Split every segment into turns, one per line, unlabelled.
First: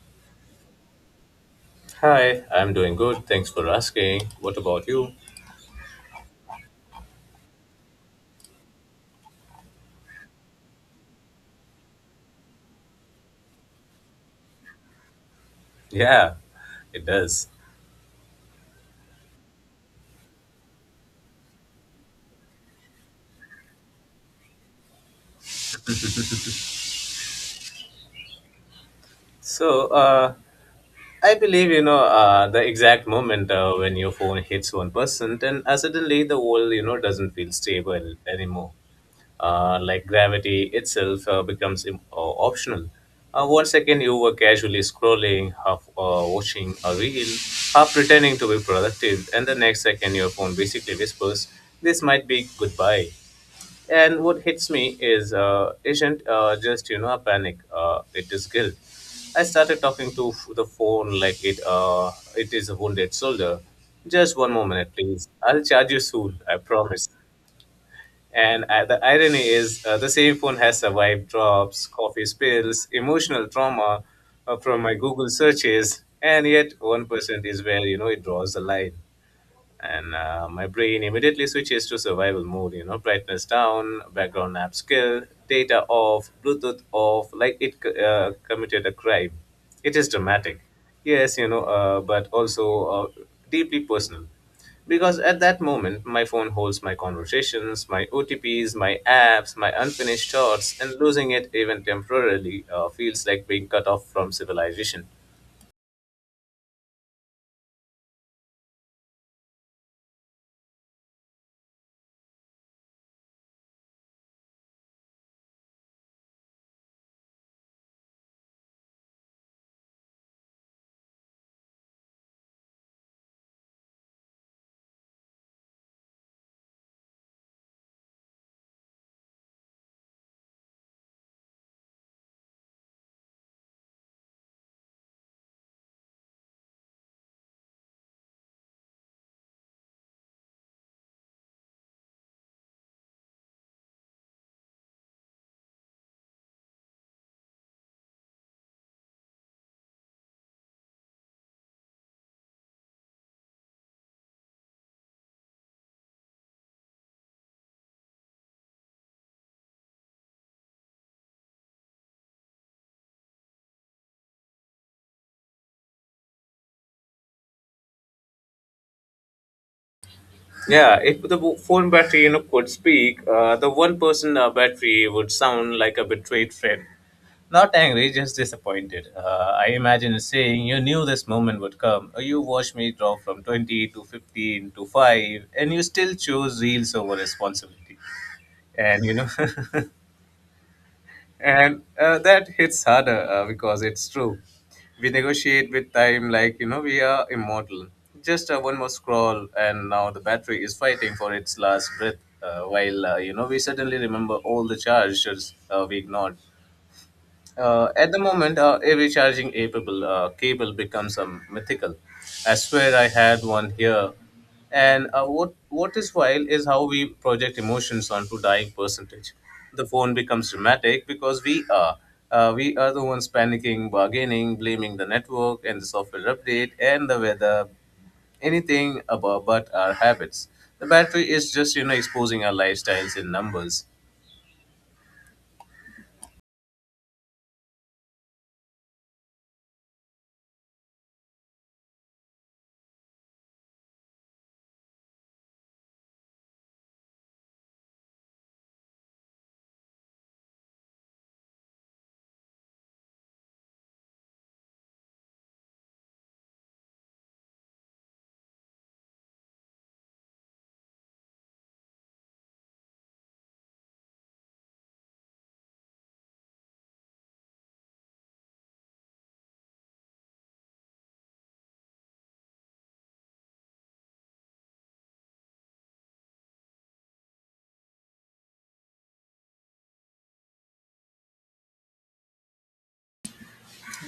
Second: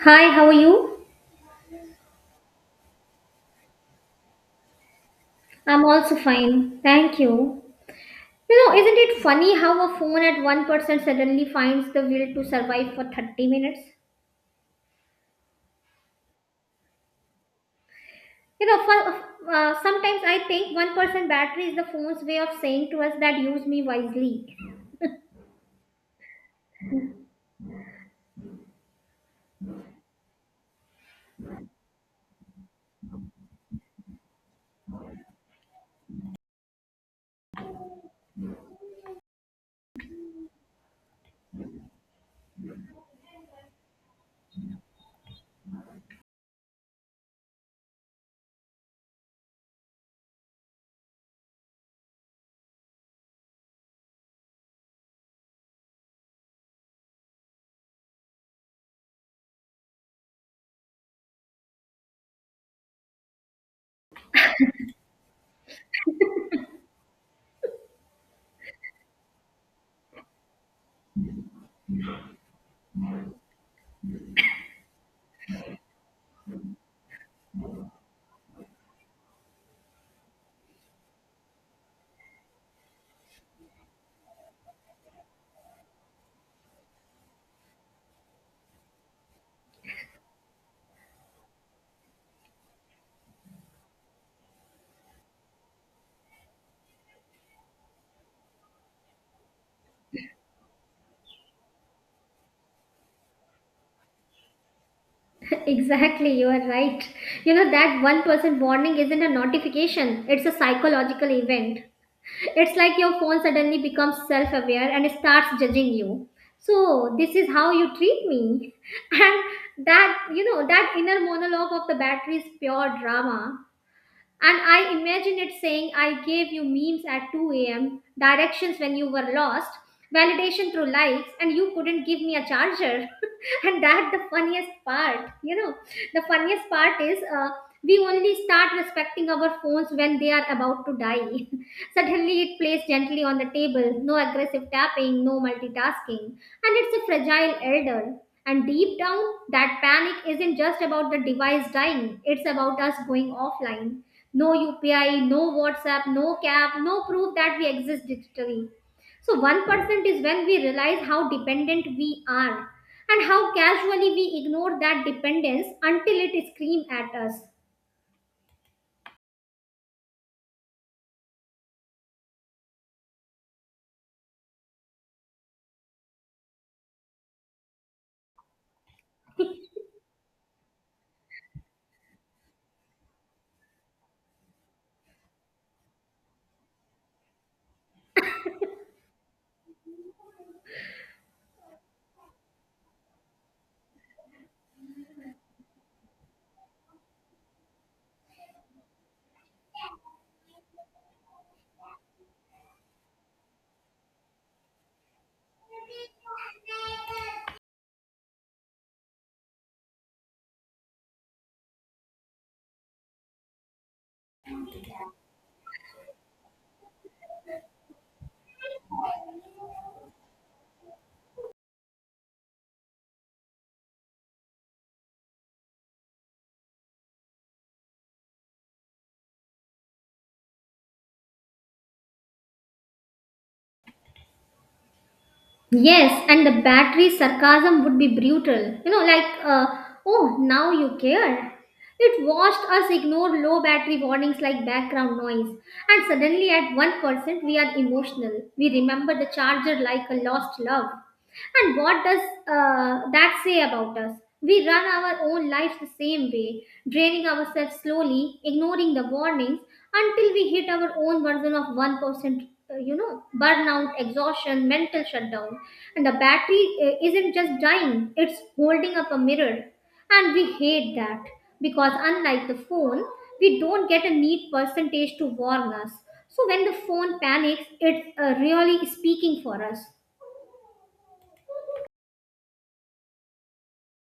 Hi, how are you?
Hi, I'm doing good. Thanks for asking. What about you?
I'm also fine. Thank you. You know, isn't it funny how a phone at 1% suddenly finds the will to survive for 30 minutes?
Yeah, it does.
Sometimes I think 1% battery is the phone's way of saying to us that use me wisely.
So, I believe the exact moment when your phone hits 1%, and suddenly the world doesn't feel stable anymore. Like gravity itself becomes optional. One second you were casually scrolling, half watching a reel, half pretending to be productive, and the next second your phone basically whispers, "This might be goodbye." And what hits me is isn't just a panic. It is guilt. I started talking to the phone like it is a wounded soldier. Just one more minute, please. I'll charge you soon. I promise. And the irony is, the same phone has survived drops, coffee spills, emotional trauma from my Google searches, and yet 1% is where it draws the line. And uh, my brain immediately switches to survival mode, brightness down, background app skill, data off, bluetooth off, like it committed a crime. It is dramatic, yes, but also deeply personal, because at that moment my phone holds my conversations, my otps, my apps, my unfinished thoughts, and losing it even temporarily feels like being cut off from civilization.
Exactly, you are right. You know, that 1% warning isn't a notification, it's a psychological event. It's like your phone suddenly becomes self aware and starts judging you. So, this is how you treat me. And that, you know, that inner monologue of the battery is pure drama. And I imagine it saying, I gave you memes at 2 a.m., directions when you were lost, validation through likes, and you couldn't give me a charger. And that's the funniest part. You know, the funniest part is We only start respecting our phones when they are about to die. Suddenly, it plays gently on the table, no aggressive tapping, no multitasking. And it's a fragile elder. And deep down, that panic isn't just about the device dying, it's about us going offline. No UPI, no WhatsApp, no CAP, no proof that we exist digitally. So 1% is when we realize how dependent we are and how casually we ignore that dependence until it screams at us.
Yeah, if the phone battery could speak, the one person battery would sound like a betrayed friend. Not angry, just disappointed. I imagine it saying, "You knew this moment would come. You watched me drop from 20 to 15 to five, and you still chose reels over responsibility." And you know. And that hits harder because it's true. We negotiate with time like, we are immortal. Just one more scroll, and now the battery is fighting for its last breath, while we suddenly remember all the charges we ignored. At the moment, every charging capable cable becomes a mythical. I swear I had one here. And what is wild is how we project emotions onto dying percentage. The phone becomes dramatic because we are the ones panicking, bargaining, blaming the network and the software update and the weather, anything about but our habits. The battery is just exposing our lifestyles in numbers.
Yes, and the battery sarcasm would be brutal. Oh, now you care. It watched us ignore low battery warnings like background noise, and suddenly at 1% we are emotional. We remember the charger like a lost love. And what does that say about us? We run our own lives the same way, draining ourselves slowly, ignoring the warnings until we hit our own version of 1%, you know, burnout, exhaustion, mental shutdown. And the battery isn't just dying, it's holding up a mirror. And we hate that because, unlike the phone, we don't get a neat percentage to warn us. So when the phone panics, it's really speaking for us.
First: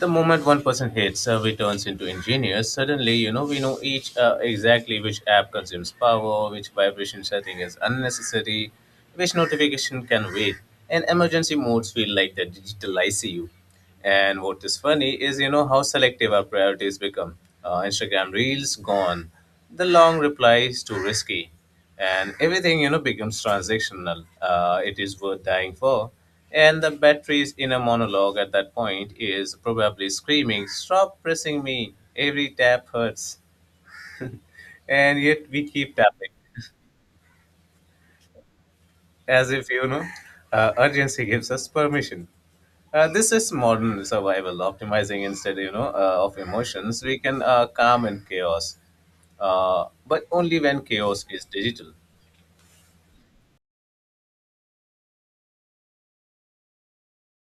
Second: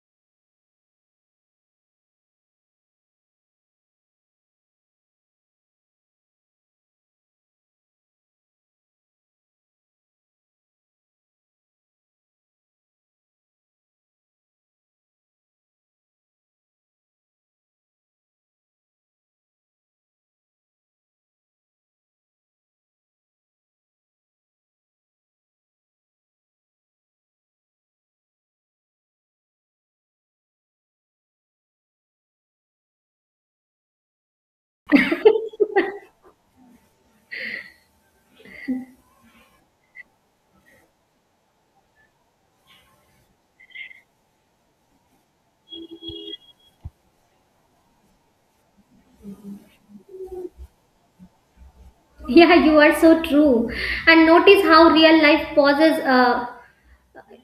The moment one person hits survey turns into engineers. Suddenly we know each exactly which app consumes power, which vibration setting is unnecessary, which notification can wait. And emergency modes feel like the digital icu. And what is funny is, how selective our priorities become. Instagram reels gone, the long replies too risky, and everything becomes transactional. It is worth dying for. And the battery's inner monologue at that point is probably screaming, "Stop pressing me, every tap hurts." And yet we keep tapping, as if, urgency gives us permission. This is modern survival, optimizing instead, of emotions. We can calm in chaos, but only when chaos is digital.
Yeah, you are so true. And notice how real life pauses.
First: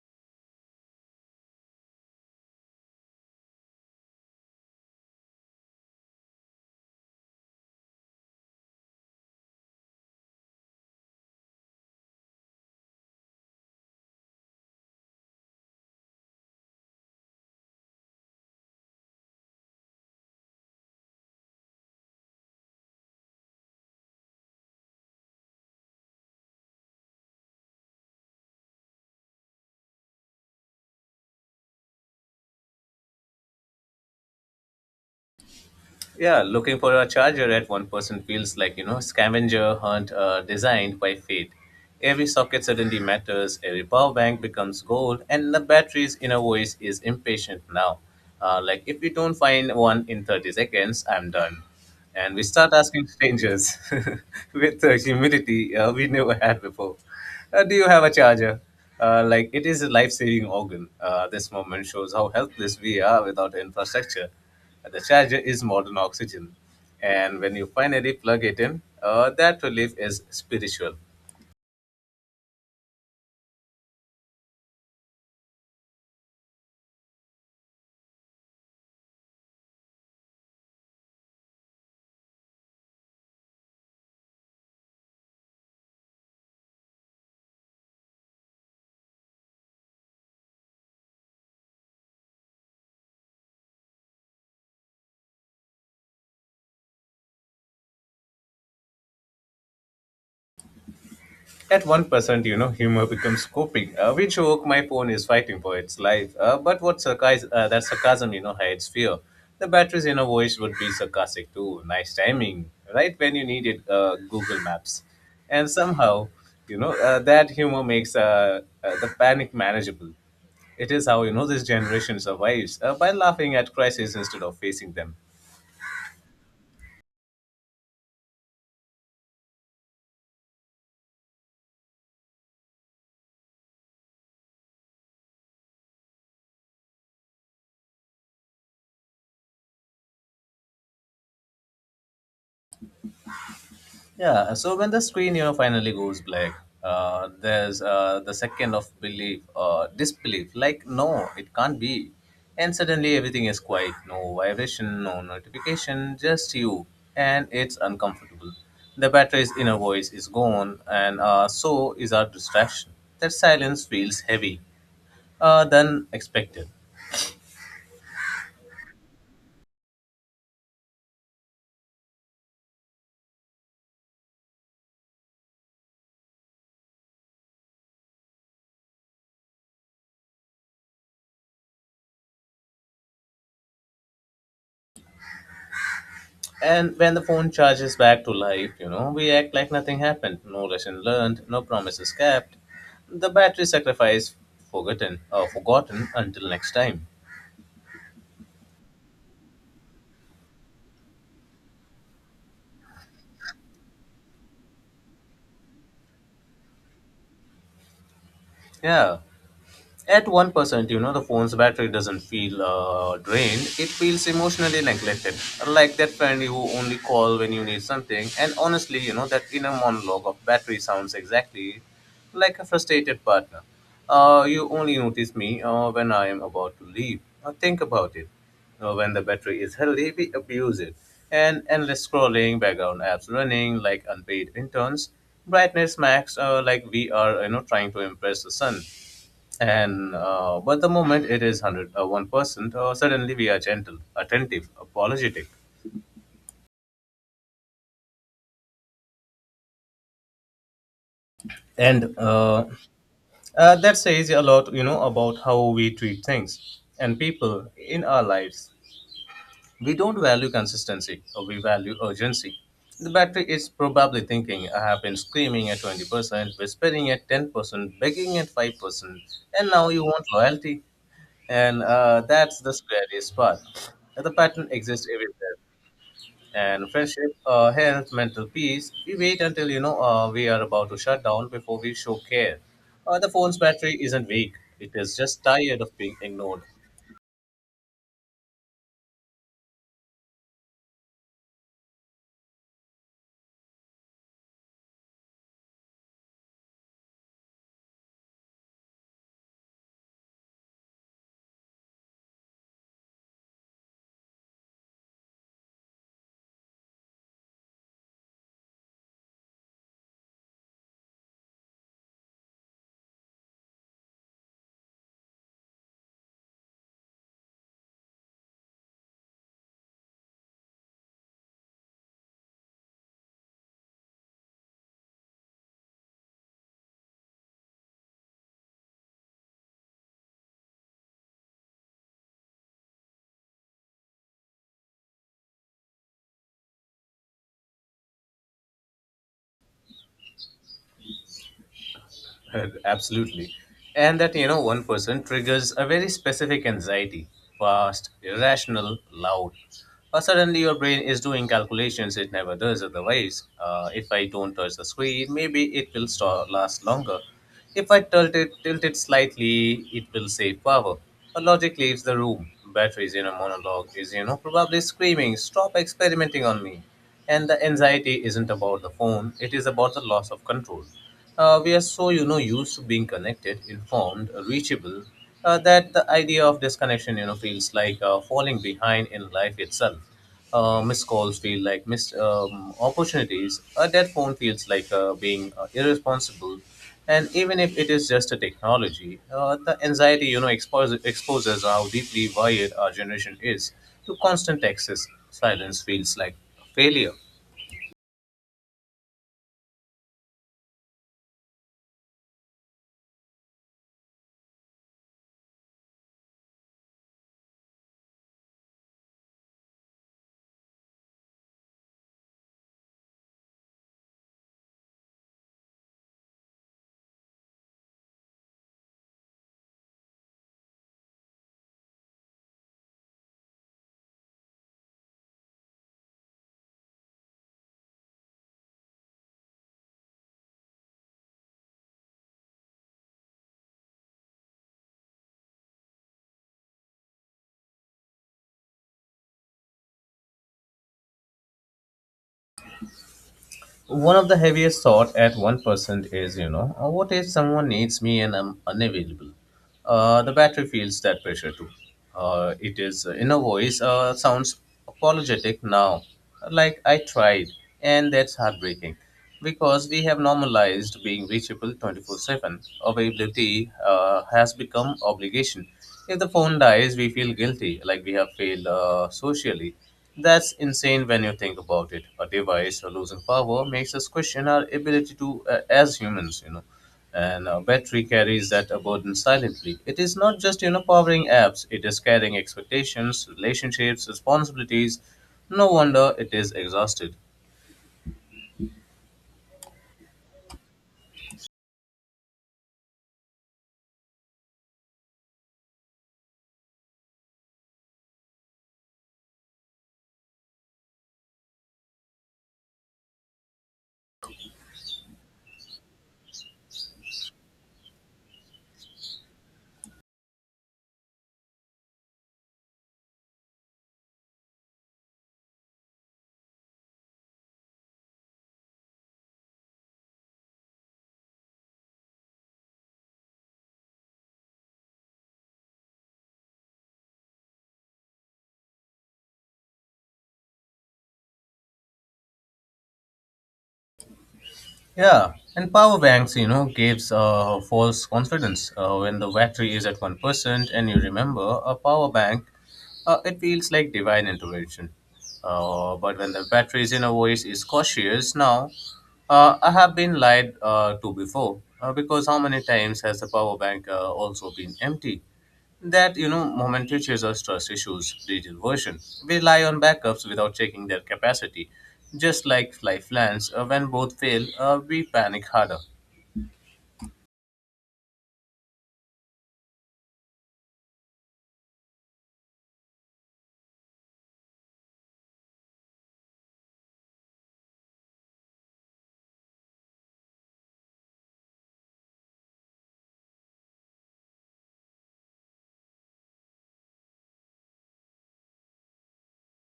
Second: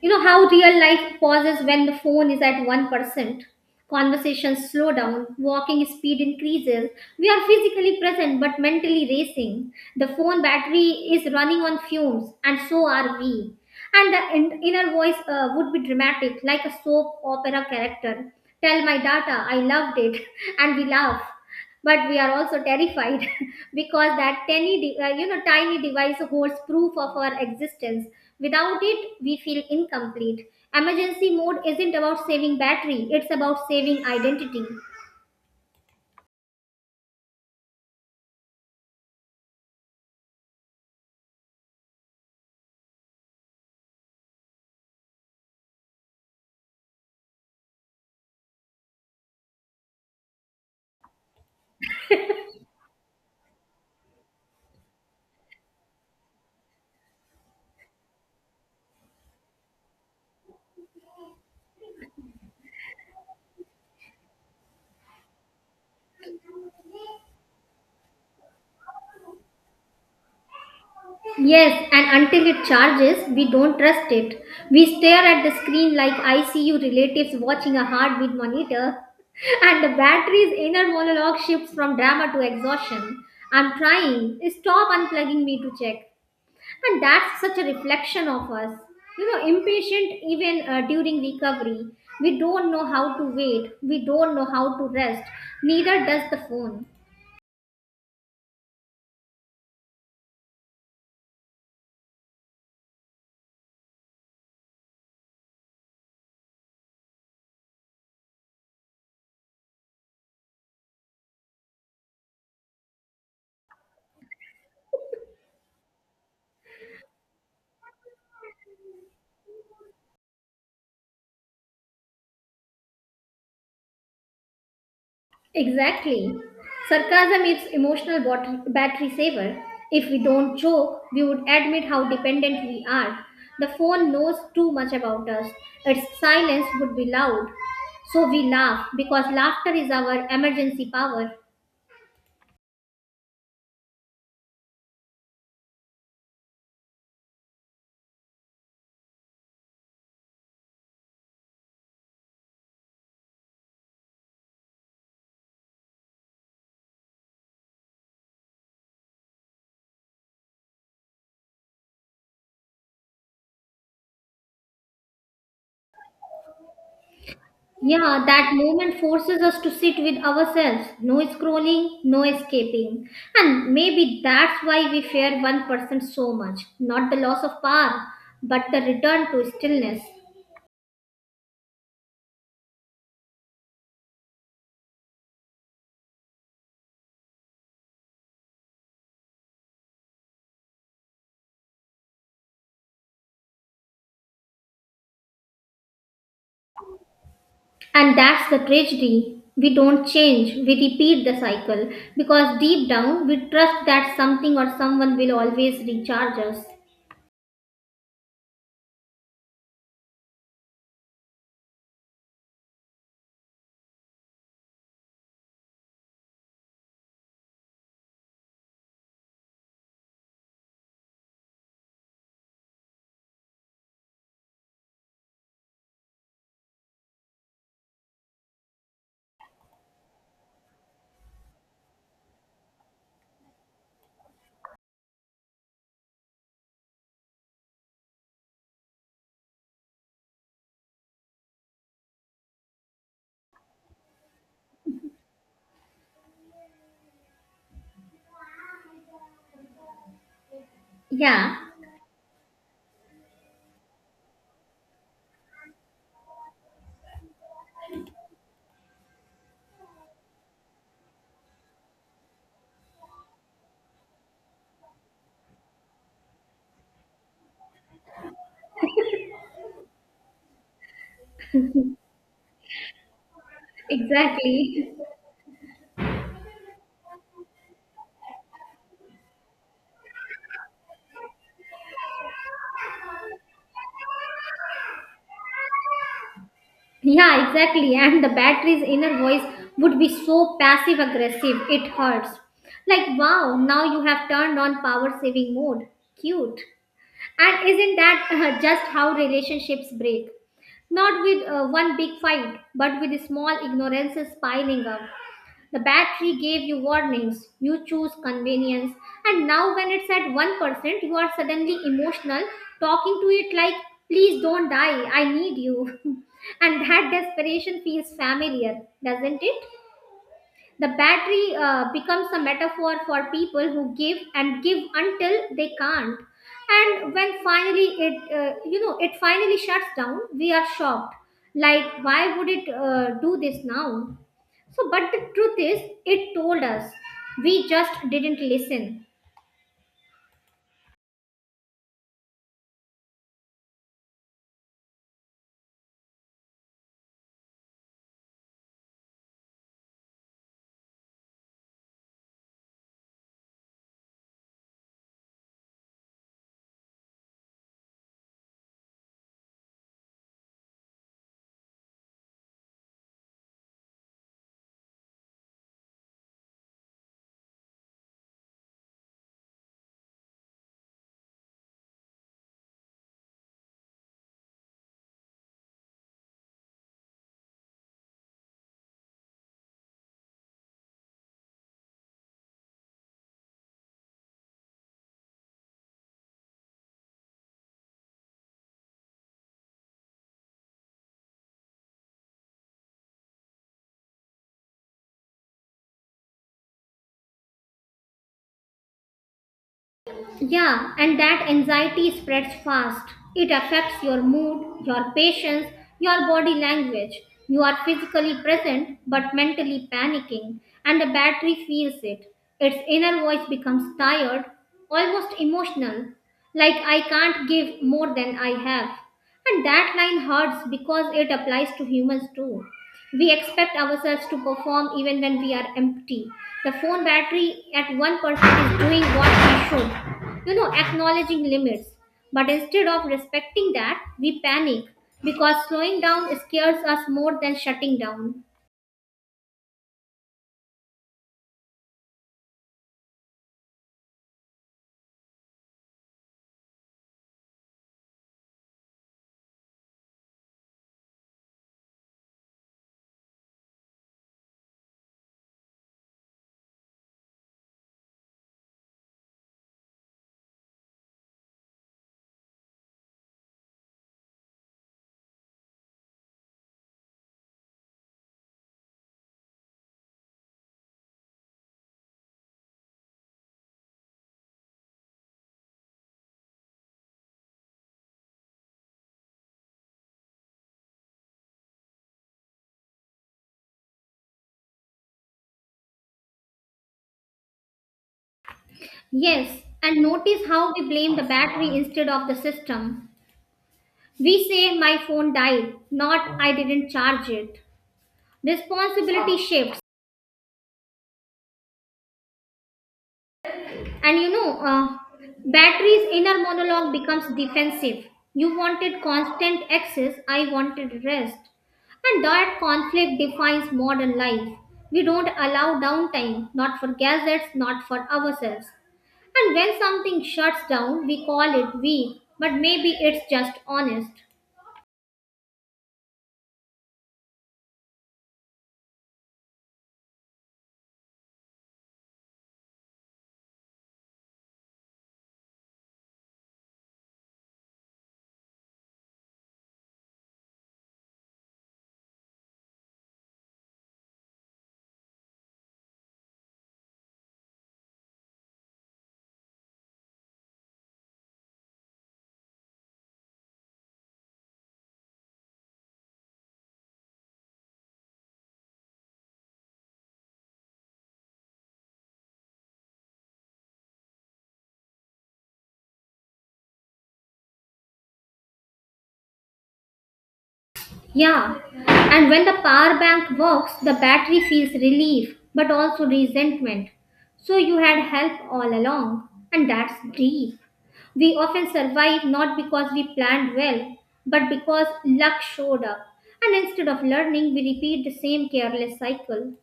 You know how real life pauses when the phone is at 1%. Conversations slow down, walking speed increases. We are physically present but mentally racing. The phone battery is running on fumes, and so are we. And the inner voice would be dramatic, like a soap opera character. Tell my data, I loved it, and we laugh but we are also terrified. Because that you know, tiny device holds proof of our existence. Without it we feel incomplete. Emergency mode isn't about saving battery, it's about saving identity.
Yeah, looking for a charger at one person feels like, scavenger hunt designed by fate. Every socket suddenly matters, every power bank becomes gold, and the battery's inner voice is impatient now. Like, if we don't find one in 30 seconds, I'm done. And we start asking strangers with the humidity we never had before. Do you have a charger? Like it is a life-saving organ. This moment shows how helpless we are without infrastructure. The charger is modern oxygen, and when you finally plug it in, that relief is spiritual.
Yes, and until it charges we don't trust it. We stare at the screen like ICU relatives watching a heartbeat monitor. And the battery's inner monologue shifts from drama to exhaustion. I'm trying. Stop unplugging me to check. And that's such a reflection of us, you know, impatient even during recovery. We don't know how to wait, we don't know how to rest. Neither does the phone.
At 1%, humor becomes coping. We joke, my phone is fighting for its life. But that sarcasm, hides fear. The batteries in a voice would be sarcastic too. Nice timing, right when you need it. Google Maps. And somehow, that humor makes the panic manageable. It is how, this generation survives by laughing at crises instead of facing them.
Exactly. Sarcasm is emotional battery saver. If we don't joke we would admit how dependent we are. The phone knows too much about us. Its silence would be loud. So we laugh because laughter is our emergency power.
Yeah, so when the screen, finally goes black, there's the second of disbelief. Like, no, it can't be. And suddenly everything is quiet. No vibration, no notification, just you. And it's uncomfortable. The battery's inner voice is gone, and so is our distraction. That silence feels heavy, than expected.
Yeah, that moment forces us to sit with ourselves. No scrolling, no escaping. And maybe that's why we fear one person so much. Not the loss of power, but the return to stillness.
And when the phone charges back to life, we act like nothing happened. No lesson learned, no promises kept. The battery sacrifice, forgotten, or forgotten until next time.
And that's the tragedy. We don't change, we repeat the cycle because deep down we trust that something or someone will always recharge us.
Yeah. At 1%, the phone's battery doesn't feel drained. It feels emotionally neglected. Like that friend you only call when you need something. And honestly, that inner monologue of battery sounds exactly like a frustrated partner. You only notice me when I am about to leave. Think about it. When the battery is healthy, we abuse it. And endless scrolling, background apps running like unpaid interns, brightness max, like we are, trying to impress the sun. And but the moment it is 100 1%, suddenly we are gentle, attentive, apologetic,
Yeah,
and that says a lot, about how we treat things and people in our lives. We don't value consistency, or we value urgency. The battery is probably thinking, "I have been screaming at 20%, whispering at 10%, begging at 5%, and now you want loyalty," and that's the scariest part. The pattern
exactly.
exists everywhere, and friendship, health, mental peace. We wait until, we are about to shut down before we show care. The phone's battery isn't weak; it is just tired of being ignored.
Yeah, exactly. And the battery's inner voice would be so passive aggressive, it hurts. Like, wow, now you have turned on power saving mode. Cute. And isn't that just how relationships break? Not with one big fight, but with small ignorances piling up. The battery gave you warnings, you choose convenience, and now when it's at 1%, you are suddenly emotional, talking to it like, please don't die, I need you. And that desperation feels familiar, doesn't it? The battery becomes a metaphor for people who give and give until they can't. And when finally you know, it finally shuts down, we are shocked. Like, why would it do this now? So, but the truth is, it told us. We just didn't listen.
Absolutely, and that, one person triggers a very specific anxiety: fast, irrational, loud. Suddenly, your brain is doing calculations it never does otherwise. If I don't touch the screen, maybe it will last longer. If I tilt it slightly, it will save power. But logic leaves the room. Batteries in a monologue is, probably screaming, "Stop experimenting on me." And the anxiety isn't about the phone, it is about the loss of control. We are so, used to being connected, informed, reachable, that the idea of disconnection, feels like falling behind in life itself. Missed calls feel like missed opportunities. A dead phone feels like being irresponsible. And even if it is just a technology, the anxiety exposes how deeply wired our generation is to constant access. Silence feels like failure.
Yeah, and that anxiety spreads fast. It affects your mood, your patience, your body language. You are physically present but mentally panicking, and the battery feels it. Its inner voice becomes tired, almost emotional, like I can't give more than I have. And that line hurts because it applies to humans too. We expect ourselves to perform even when we are empty. The phone battery at 1% is doing what we should, you know, acknowledging limits. But instead of respecting that, we panic because slowing down scares us more than shutting down.
One of the heaviest thought at 1% is, what if someone needs me and I'm unavailable? The battery feels that pressure too. It is inner voice sounds apologetic now, like I tried, and that's heartbreaking because we have normalized being reachable 24/7. Availability has become obligation. If the phone dies, we feel guilty, like we have failed socially. That's insane when you think about it. A device losing power makes us question our ability to, as humans. And a battery carries that burden silently. It is not just, powering apps. It is carrying expectations, relationships, responsibilities. No wonder it is exhausted.
Yes, and notice how we blame the battery instead of the system. We say, my phone died, not I didn't charge it. Responsibility shift. And battery's inner monologue becomes defensive. You wanted constant access, I wanted rest. And that conflict defines modern life. We don't allow downtime, not for gadgets, not for ourselves. And when something shuts down, we call it weak, but maybe it's just honest.
Yeah, and power banks, gives false confidence. When the battery is at 1%, and you remember a power bank, it feels like divine intervention. But when the battery's inner voice is cautious, now I have been lied to before, because how many times has the power bank also been empty? That, momentary users, trust issues, digital version, rely on backups without checking their capacity, just like lifelines. When both fail, we panic harder.
Yeah, and when the power bank works, the battery feels relief, but also resentment. So you had help all along, and that's deep. We often survive not because we planned well, but because luck showed up. And instead of learning, we repeat the same careless cycle.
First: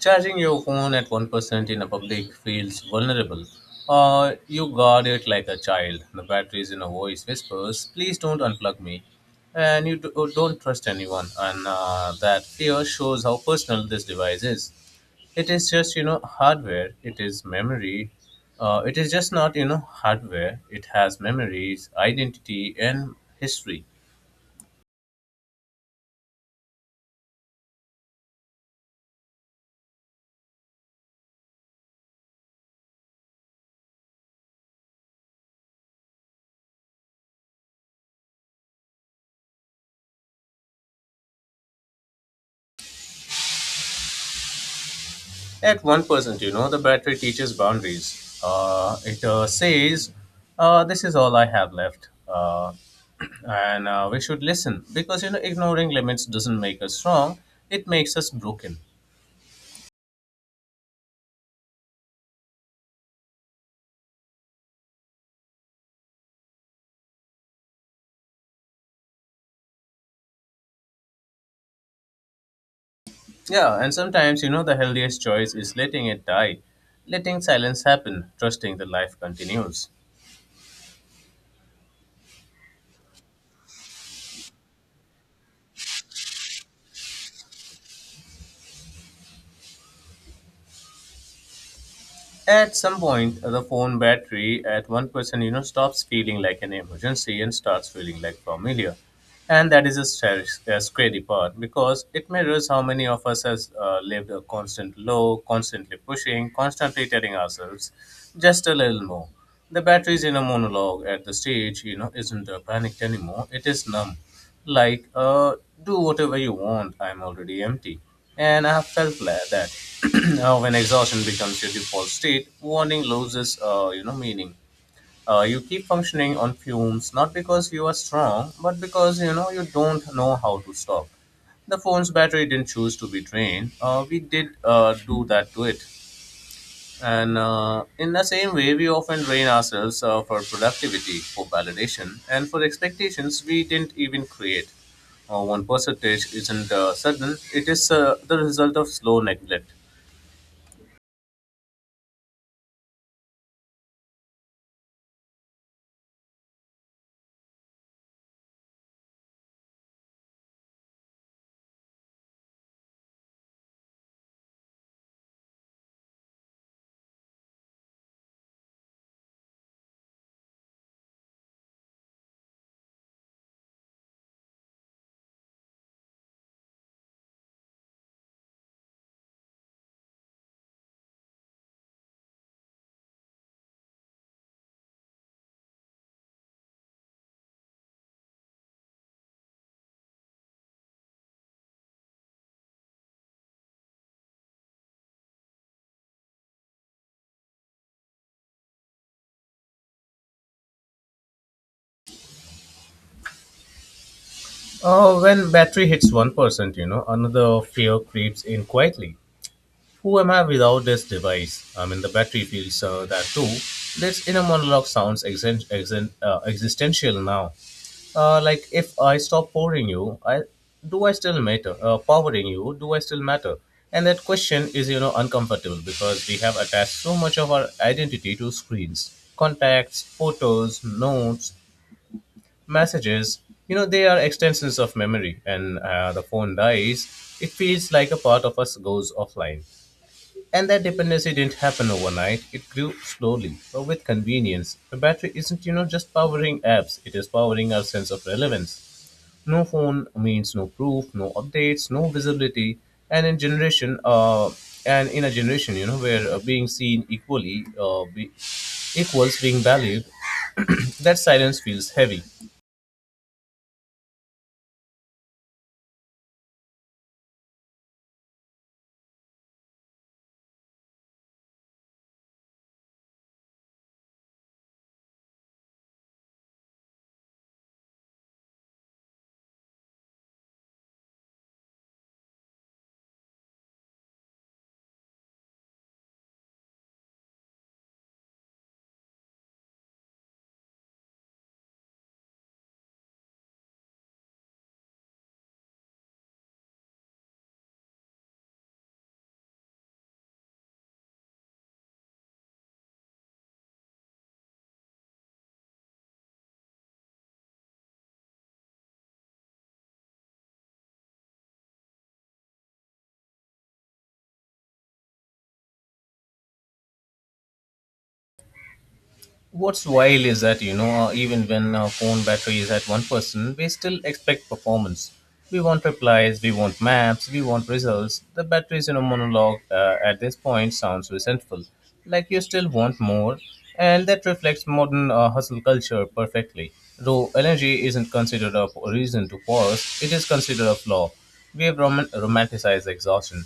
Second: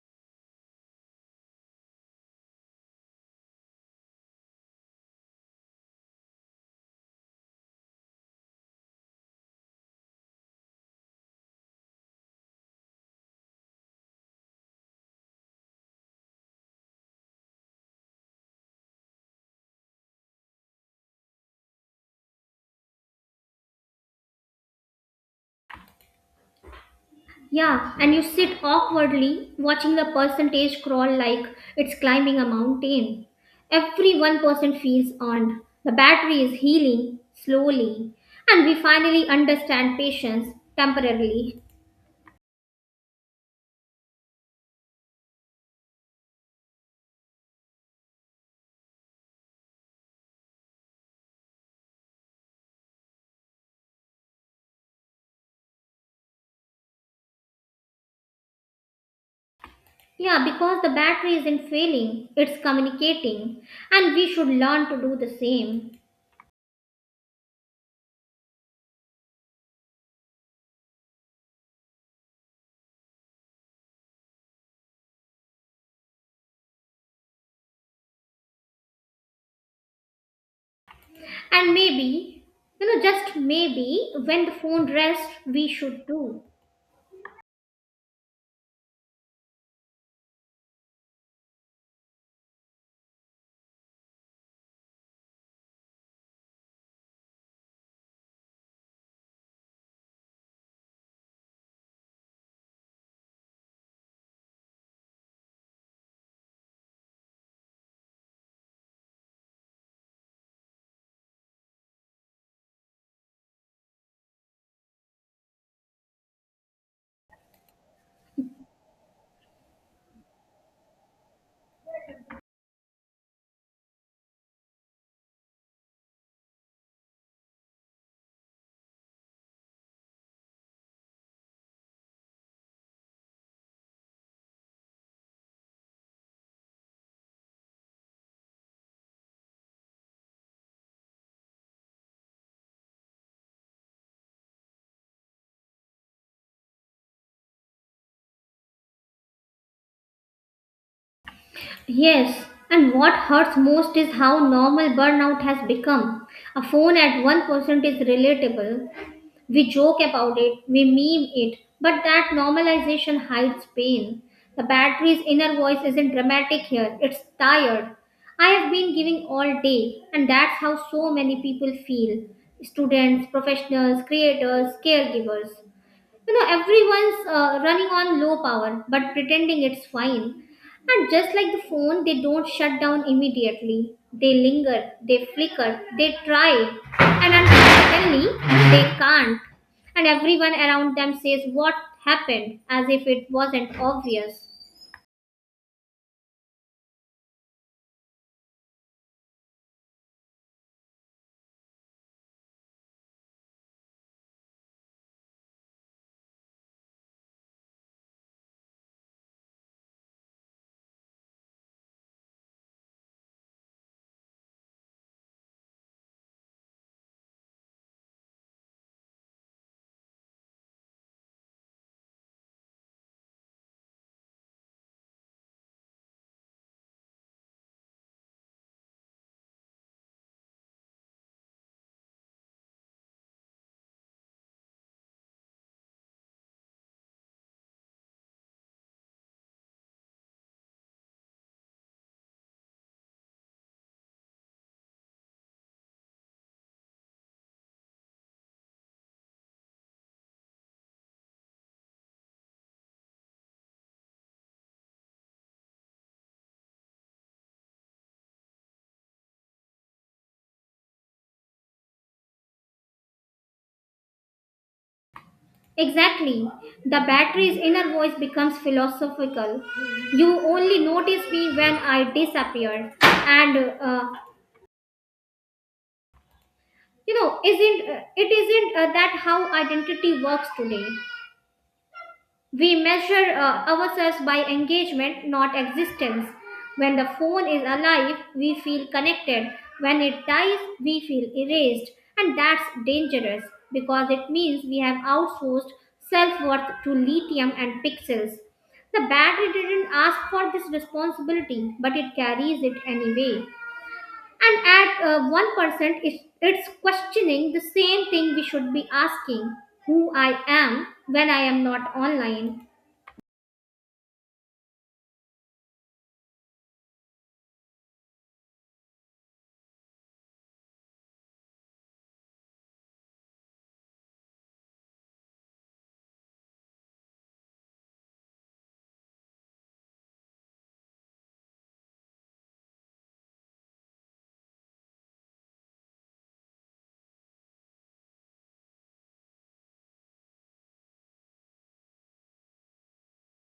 Charging your phone at 1% in a public feels vulnerable. You guard it like a child. The battery in a voice whispers, "Please don't unplug me." And you do, don't trust anyone. And that fear shows how personal this device is. It is just, hardware. It is memory. It is just not, hardware. It has memories, identity, and history.
Yeah, and you sit awkwardly watching the percentage crawl like it's climbing a mountain. Every 1% feels earned. The battery is healing slowly. And we finally understand patience temporarily.
At 1%, the battery teaches boundaries. It says, "This is all I have left." And we should listen because, ignoring limits doesn't make us strong, it makes us broken.
Yeah, because the battery isn't failing, it's communicating. And we should learn to do the same.
Yeah, and sometimes, the healthiest choice is letting it die, letting silence happen, trusting the life continues.
And maybe, you know, just maybe when the phone rests, we should do.
At some point, the phone battery at 1%, you know, stops feeling like an emergency and starts feeling like familiar. And that is a, a scary part because it mirrors how many of us has lived a constant low, constantly pushing, constantly telling ourselves just a little more. The battery's inner monologue at the stage, you know, isn't panicked anymore. It is numb like do whatever you want, I'm already empty. And I have felt that when exhaustion becomes your default state, warning loses you know, meaning. You keep functioning on fumes, not because you are strong, but because you know you don't know how to stop. The phone's battery didn't choose to be drained, we did, do that to it. And in the same way, we often train ourselves for productivity, for validation, and for expectations we didn't even create. One percentage isn't sudden, it is the result of slow neglect.
Yes, and what hurts most is how normal burnout has become. A phone at 1% is relatable. We joke about it, we meme it, but that normalization hides pain. The battery's inner voice isn't dramatic here, it's tired. I have been giving all day, and that's how so many people feel, students, professionals, creators, caregivers. You know, everyone's running on low power but pretending it's fine. And just like the phone, they don't shut down immediately, they linger, they flicker, they try. And unfortunately, they can't. And everyone around them says what happened, as if it wasn't obvious.
When battery hits 1%, you know, another fear creeps in quietly. Who am I without this device? I mean, the battery feels that too. This inner monologue sounds existential now. Like if I stop pouring you, I do I still matter? Powering you, do I still matter? And that question is, you know, uncomfortable because we have attached so much of our identity to screens, contacts, photos, notes, messages. You know, they are extensions of memory, and the phone dies. It feels like a part of us goes offline. And that dependency didn't happen overnight. It grew slowly, but with convenience. The battery isn't, you know, just powering apps, it is powering our sense of relevance. No phone means no proof, no updates, no visibility. And in generation, uh, and in a generation, you know, where being seen equals being valued, that silence feels heavy.
Exactly. The battery's inner voice becomes philosophical. You only notice me when I disappear. And you know isn't it isn't that how identity works today? We measure ourselves by engagement, not existence. When the phone is alive, we feel connected. When it dies, we feel erased. And that's dangerous, because it means we have outsourced self-worth to lithium and pixels. The battery didn't ask for this responsibility, but it carries it anyway. And at 1% it's questioning the same thing we should be asking. Who I am when I am not online.
What's wild is that, you know, even when our phone battery is at 1%, we still expect performance. We want replies, we want maps, we want results. The battery's in a monologue, at this point sounds resentful. Like, you still want more, and that reflects modern hustle culture perfectly. Though energy isn't considered a reason to pause, it is considered a flaw. We have romanticized exhaustion,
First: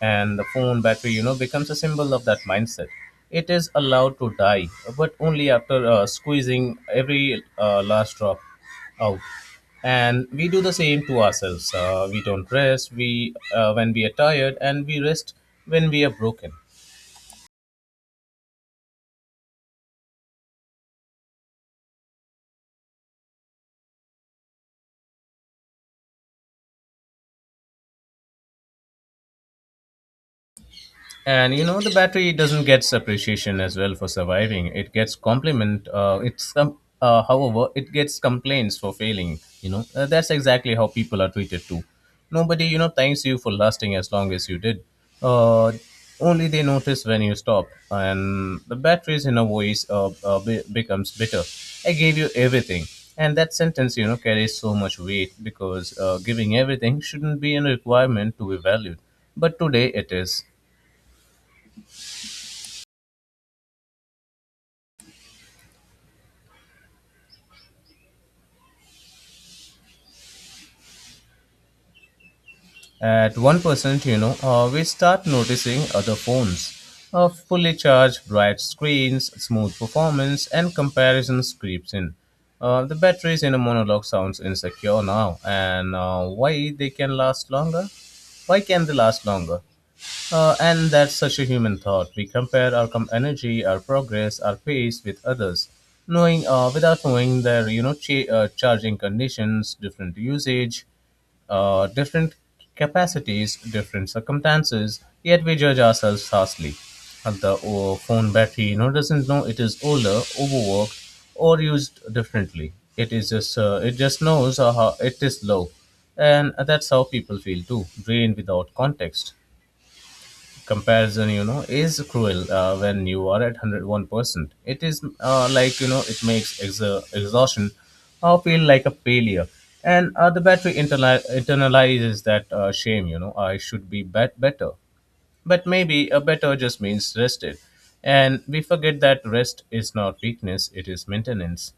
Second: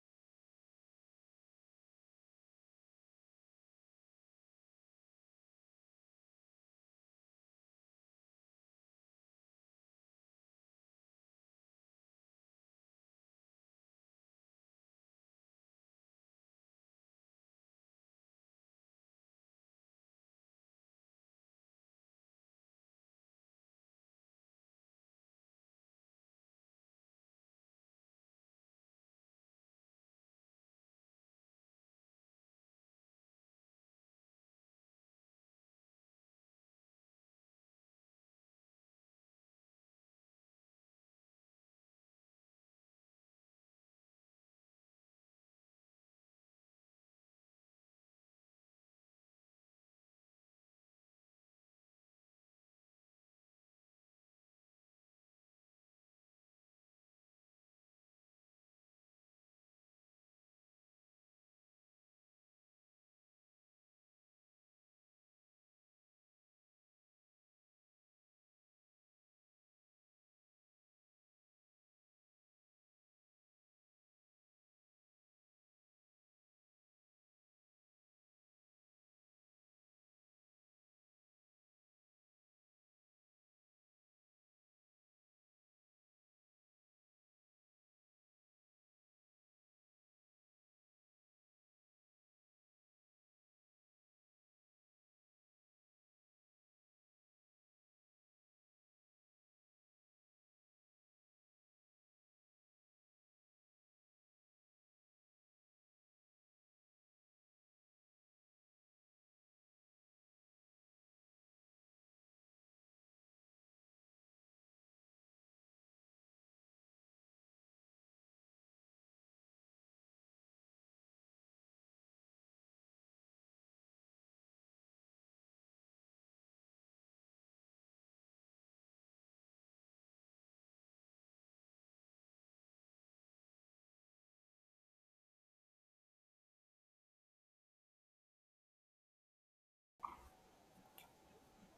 and the phone battery, you know, becomes a symbol of that mindset. It is allowed to die, but only after squeezing every last drop out. And we do the same to ourselves. We don't rest, we when we are tired, and we rest when we are broken. And you know, the battery doesn't get appreciation as well for surviving. It gets compliment it's com- however it gets complaints for failing, you know. That's exactly how people are treated too. Nobody, you know, thanks you for lasting as long as you did, uh, only they notice when you stop. And the battery's in a voice becomes bitter. I gave you everything. And that sentence, you know, carries so much weight because giving everything shouldn't be a requirement to be valued, but today it is. At 1%, you know, we start noticing other phones. A fully charged, bright screens, smooth performance, and comparisons creeps in. The batteries in a monologue sounds insecure now, and why they can last longer? Why can they last longer? And that's such a human thought. We compare our energy, our progress, our pace with others, knowing without knowing their, you know, charging conditions, different usage, different capacities, different circumstances. Yet we judge ourselves harshly. And the phone battery, you know, doesn't know it is older, overworked, or used differently. It is just it just knows how it is low, and that's how people feel too, drained without context. Comparison, you know, is cruel. When you are at 101%, it is like, you know, it makes exhaustion feel like a failure. And the battery internalizes that shame. You know, I should be better. But maybe a better just means rested, and we forget that rest is not weakness, it is maintenance.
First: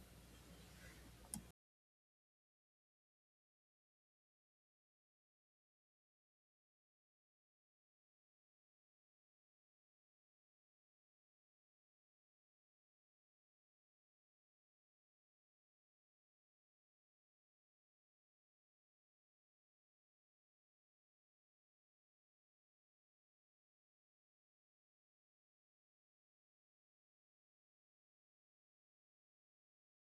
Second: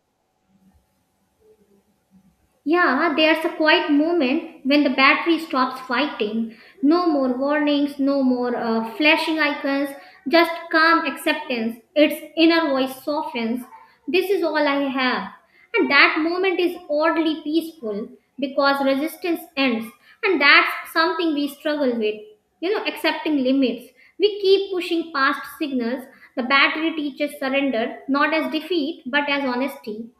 Yeah, there's a quiet moment when the battery stops fighting. No more warnings, no more flashing icons, just calm acceptance. Its inner voice softens. This is all I have. And that moment is oddly peaceful because resistance ends. And that's something we struggle with, you know, accepting limits. We keep pushing past signals. The battery teaches surrender, not as defeat, but as honesty.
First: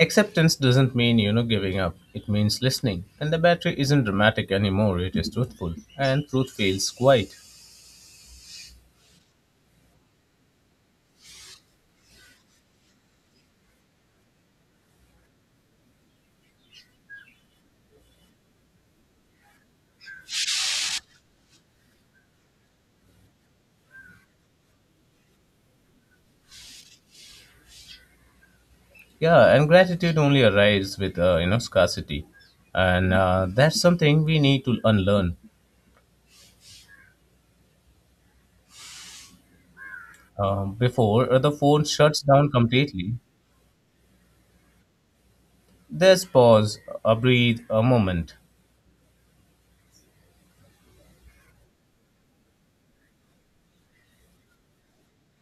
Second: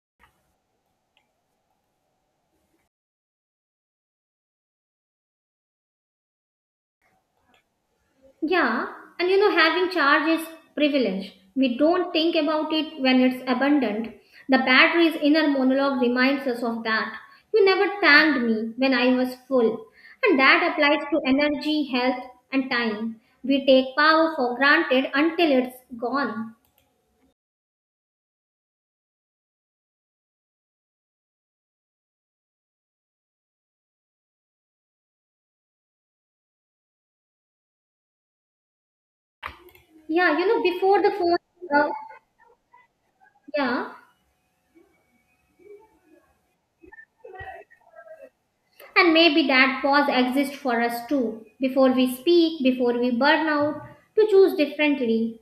Acceptance doesn't mean, you know, giving up, it means listening. And the battery isn't dramatic anymore, it is truthful, and truth feels quiet.
Yeah, and you know, having charge is privilege. We don't think about it when it's abundant. The battery's inner monologue reminds us of that. You never thanked me when I was full. And that applies to energy, health, and time. We take power for granted until it's gone.
Yeah, and gratitude only arrives with, you know, scarcity. And that's something we need to unlearn.
Yeah, you know, before the
Before
phone,
the phone
uh,
shuts down completely,
yeah,
there's pause, a breathe, a moment.
and maybe that pause exists for us too. Before we speak, before we burn out, to choose differently.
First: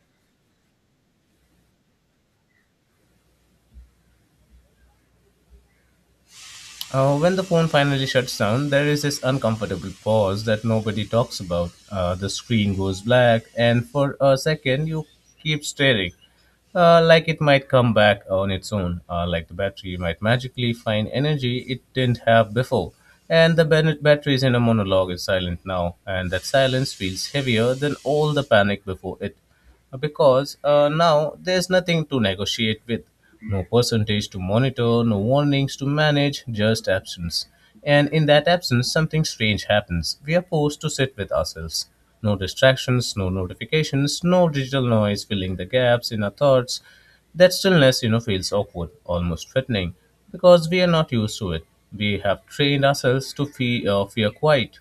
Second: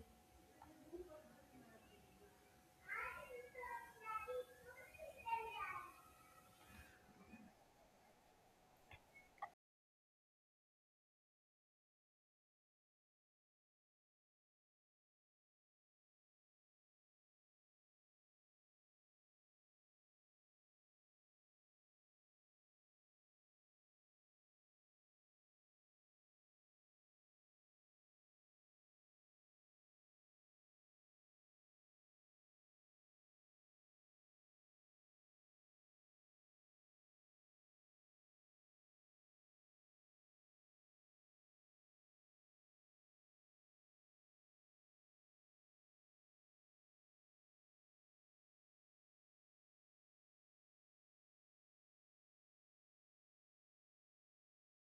When the phone finally shuts down, there is this uncomfortable pause that nobody talks about. The screen goes black, and for a second, you keep staring, like it might come back on its own, like the battery might magically find energy it didn't have before. And the battery's inner monologue is silent now, and that silence feels heavier than all the panic before it, because now there's nothing to negotiate with, no percentage to monitor, no warnings to manage, just absence. And in that absence, something strange happens. We are forced to sit with ourselves. No distractions, no notifications, no digital noise filling the gaps in our thoughts. That stillness, you know, feels awkward, almost threatening, because we are not used to it. We have trained ourselves to fear quiet.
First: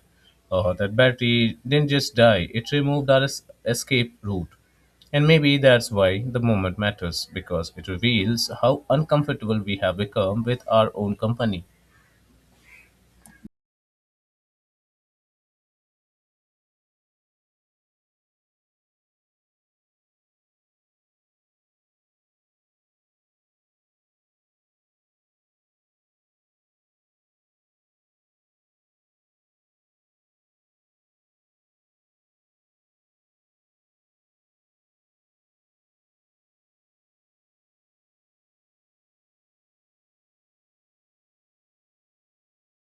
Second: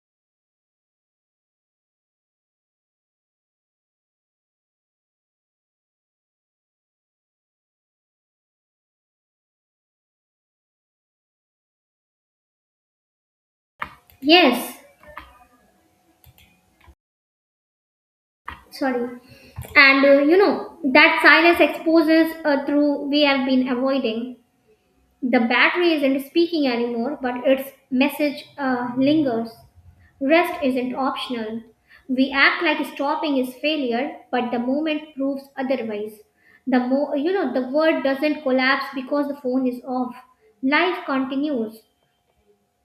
That battery didn't just die; it removed our escape route. And maybe that's why the moment matters, because it reveals how uncomfortable we have become with our own company.
Yes, sorry. And you know, that silence exposes through we have been avoiding. The battery isn't speaking anymore, but its message lingers. Rest isn't optional. We act like stopping is failure, but the moment proves otherwise. The more, you know, the world doesn't collapse because the phone is off. Life continues.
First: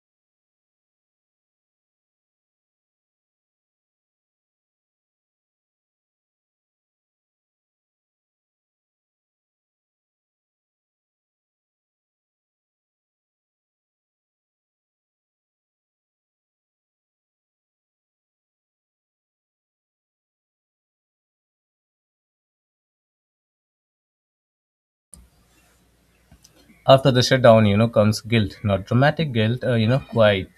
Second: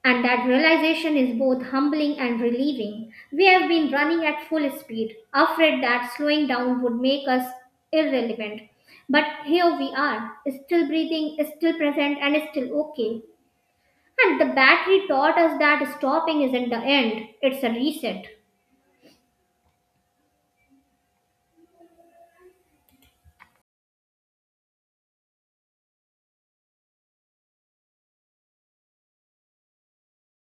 And that realization is both humbling and relieving. We have been running at full speed, afraid that slowing down would make us irrelevant. But here we are, still breathing, still present, and still okay. And the battery taught us that stopping isn't the end, it's a reset.
After the shutdown, you know, comes guilt, not dramatic guilt, you know, quite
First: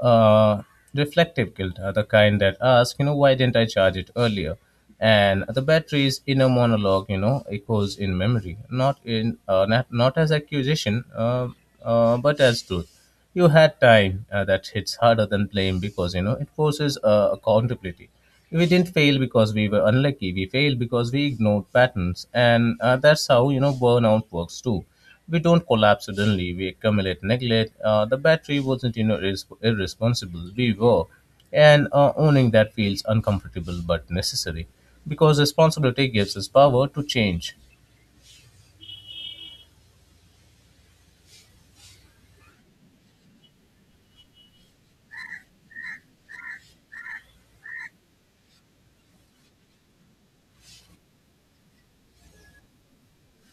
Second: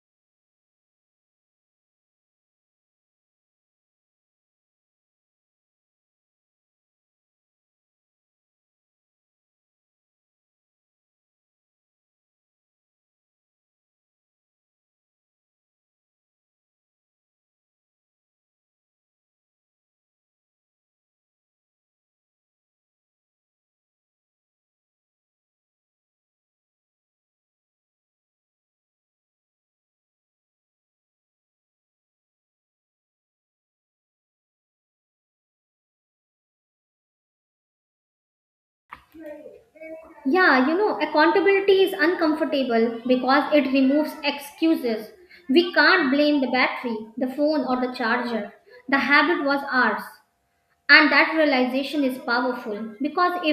uh, reflective guilt, the kind that asks, you know, why didn't I charge it earlier? And the battery's inner monologue, you know, echoes in memory, not in not, not as accusation, but as truth. You had time, that hits harder than blame because, you know, it forces accountability. We didn't fail because we were unlucky, we failed because we ignored patterns. And that's how, you know, burnout works too. We don't collapse suddenly, we accumulate neglect. The battery wasn't, you know, irresponsible, we were. And owning that feels uncomfortable but necessary, because responsibility gives us power to change.
Yeah, you know, accountability is uncomfortable because it removes excuses. We can't blame the battery, the phone, or the charger. The habit was ours. And that realization is powerful because if